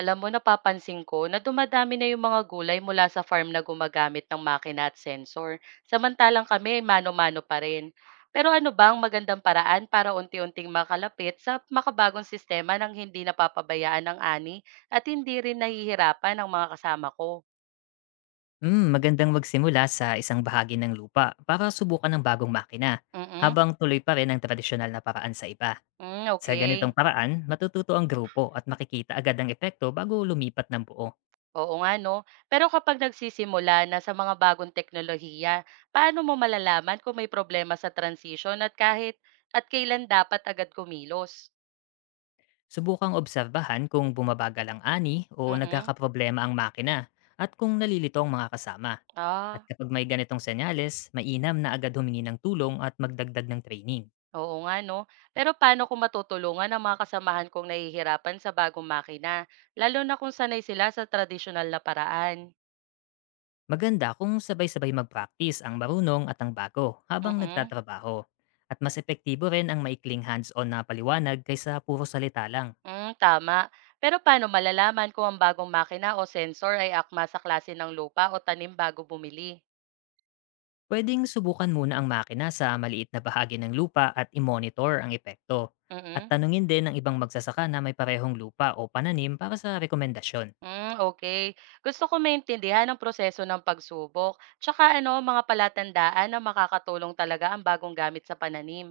Alam mo, napapansin ko na dumadami na yung mga gulay mula sa farm na gumagamit ng makina at sensor. Samantalang kami, mano-mano pa rin. Pero ano ba ang magandang paraan para unti-unting makalapit sa makabagong sistema nang hindi napapabayaan ng ani at hindi rin nahihirapan ang mga kasama ko? Hmm, magandang magsimula sa isang bahagi ng lupa para subukan ng bagong makina, Mm-mm. habang tuloy pa rin ang tradisyonal na paraan sa iba. Mm, Sa ganitong okay. paraan, matututo ang grupo at makikita agad ang epekto bago lumipat ng buo. Oo nga, no? Pero kapag nagsisimula na sa mga bagong teknolohiya, paano mo malalaman kung may problema sa transition at at kailan dapat agad kumilos? Subukang obserbahan kung bumabagal ang ani o Mm. nagkakaproblema ang makina at kung nalilito ang mga kasama. At Ah, kapag may ganitong senyales, mainam na agad humingi ng tulong at magdagdag ng training. oo nga 'no. Pero paano ko matutulungan ang mga kasamahan kong nahihirapan sa bagong makina, lalo na kung sanay sila sa tradisyonal na paraan? Maganda kung sabay-sabay mag-practice ang marunong at ang bago habang Mm. nagtatrabaho. At mas epektibo rin ang maikling hands-on na paliwanag kaysa puro salita lang. Mm, tama. Pero paano malalaman kung ang bagong makina o sensor ay akma sa klase ng lupa o tanim bago bumili? Pwedeng subukan muna ang makina sa maliit na bahagi ng lupa at i-monitor ang epekto. At Mm. tanungin din ang ibang magsasaka na may parehong lupa o pananim para sa rekomendasyon. Mm, okay. Gusto ko maintindihan ang proseso ng pagsubok, tsaka ano, mga palatandaan na makakatulong talaga ang bagong gamit sa pananim.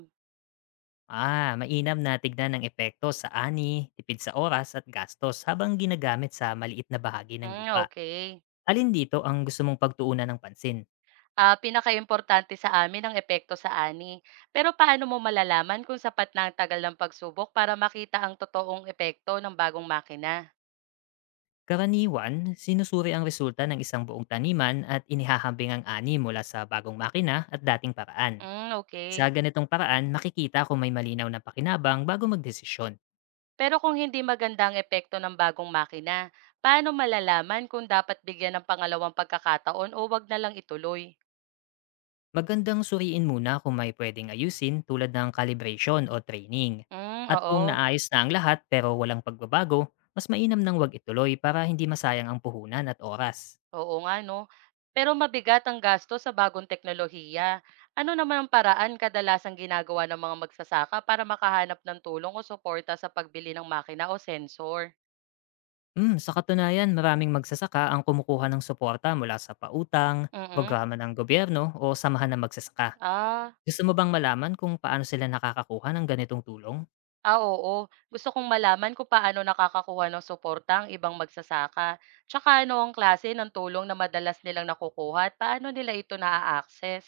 Ah, mainam na tignan ang epekto sa ani, tipid sa oras at gastos habang ginagamit sa maliit na bahagi ng Mm, lupa. okay. Alin dito ang gusto mong pagtuunan ng pansin? Ah, pinakaimportante sa amin ang epekto sa ani. Pero paano mo malalaman kung sapat na ang tagal ng pagsubok para makita ang totoong epekto ng bagong makina? Karaniwan, sinusuri ang resulta ng isang buong taniman at inihahambing ang ani mula sa bagong makina at dating paraan. Mm, Sa okay. ganitong paraan, makikita kung may malinaw na pakinabang bago magdesisyon. Pero kung hindi maganda ang epekto ng bagong makina, paano malalaman kung dapat bigyan ng pangalawang pagkakataon o wag na lang ituloy? Magandang suriin muna kung may pwedeng ayusin tulad ng calibration o training. Mm, At kung oo. naayos na ang lahat pero walang pagbabago, mas mainam nang wag ituloy para hindi masayang ang puhunan at oras. Oo nga 'no. Pero mabigat ang gasto sa bagong teknolohiya. Ano naman ang paraan kadalasang ginagawa ng mga magsasaka para makahanap ng tulong o suporta sa pagbili ng makina o sensor? Mm, sa katunayan, maraming magsasaka ang kumukuha ng suporta mula sa pautang, Mm. programa ng gobyerno o samahan ng magsasaka. Ah, Gusto mo bang malaman kung paano sila nakakakuha ng ganitong tulong? ah, oo. Gusto kong malaman kung paano nakakakuha ng suporta ang ibang magsasaka. Tsaka ano ang klase ng tulong na madalas nilang nakukuha at paano nila ito naa-access?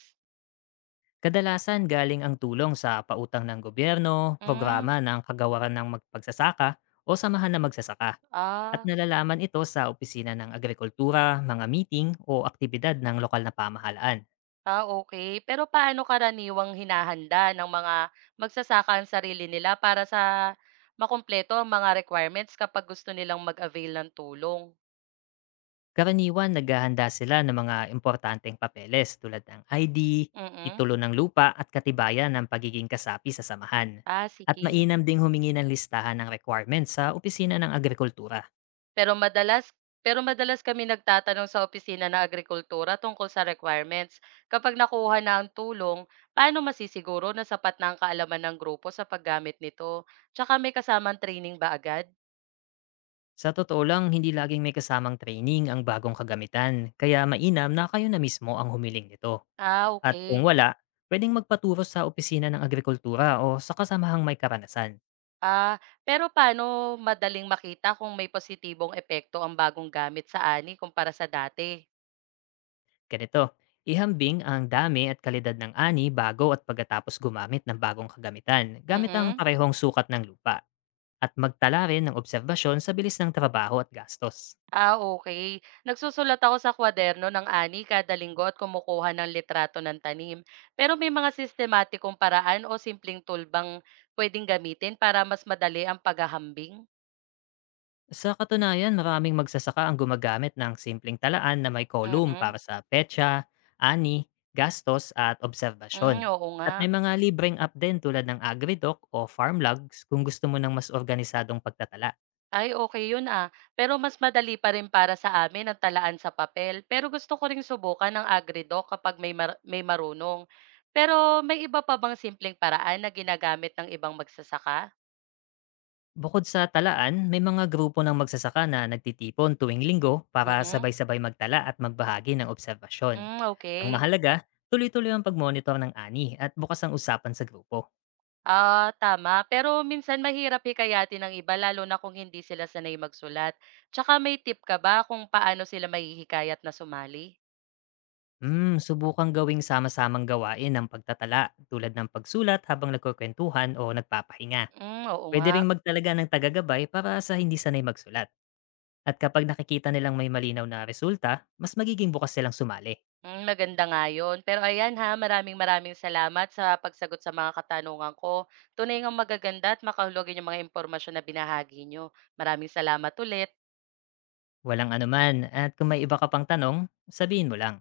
Kadalasan galing ang tulong sa pautang ng gobyerno, programa Hmm, ng kagawaran ng magpagsasaka o samahan ng magsasaka. At ah. nalalaman ito sa opisina ng agrikultura, mga meeting o aktibidad ng lokal na pamahalaan. Ah, okay. Pero paano karaniwang hinahanda ng mga magsasaka ang sarili nila para sa makumpleto ang mga requirements kapag gusto nilang mag-avail ng tulong? Karaniwan naghahanda sila ng mga importanteng papeles tulad ng ID, Mm. titulo ng lupa at katibayan ng pagiging kasapi sa samahan. Ah, At sige. mainam ding humingi ng listahan ng requirements sa opisina ng agrikultura. Pero madalas pero madalas kami nagtatanong sa opisina ng agrikultura tungkol sa requirements. Kapag nakuha na ang tulong, paano masisiguro na sapat na ang kaalaman ng grupo sa paggamit nito? Tsaka may kasamang training ba agad? Sa totoo lang, hindi laging may kasamang training ang bagong kagamitan, kaya mainam na kayo na mismo ang humiling nito. Ah, At kung okay. wala, pwedeng magpaturo sa opisina ng agrikultura o sa kasamahang may karanasan. Ah, pero paano madaling makita kung may positibong epekto ang bagong gamit sa ani kumpara sa dati? Ganito, ihambing ang dami at kalidad ng ani bago at pagkatapos gumamit ng bagong kagamitan gamit ang Mm. parehong sukat ng lupa at magtala rin ng obserbasyon sa bilis ng trabaho at gastos. Ah, okey. Nagsusulat ako sa kwaderno ng ani kada linggo at kumukuha ng litrato ng tanim. Pero may mga sistematikong paraan o simpleng tool bang pwedeng gamitin para mas madali ang paghahambing? Sa katunayan, maraming magsasaka ang gumagamit ng simpleng talaan na may column para Mm. sa petsa, ani, gastos at Hmm, obserbasyon. oo At nga. may mga libreng app din tulad ng AgriDoc o Farmlogs kung gusto mo ng mas organisadong pagtatala. Ay okay 'yun, ah, pero mas madali pa rin para sa amin ang talaan sa papel, pero gusto ko ring subukan ng AgriDoc kapag may marunong. Pero may iba pa bang simpleng paraan na ginagamit ng ibang magsasaka? Bukod sa talaan, may mga grupo ng magsasaka na nagtitipon tuwing linggo para Mm, sabay-sabay magtala at magbahagi ng obserbasyon. hmm, Ang okay. mahalaga, tuloy-tuloy ang pagmonitor ng ani at bukas ang usapan sa grupo. Ah, tama, pero minsan mahirap hikayatin ng iba lalo na kung hindi sila sanay magsulat. Tsaka may tip ka ba kung paano sila mahihikayat na sumali? Hmm, subukang gawing sama-samang gawain ng pagtatala tulad ng pagsulat habang nagkukwentuhan o nagpapahinga. Hmm, oo Pwede nga. ring magtalaga ng tagagabay para sa hindi sanay magsulat. At kapag nakikita nilang may malinaw na resulta, mas magiging bukas silang sumali. Hmm, maganda nga yun. Pero ayan ha, maraming maraming salamat sa pagsagot sa mga katanungan ko. Tunay ngang magaganda at makahulugan yung mga impormasyon na binahagi nyo. Maraming salamat ulit. Walang anuman at kung may iba ka pang tanong, sabihin mo lang.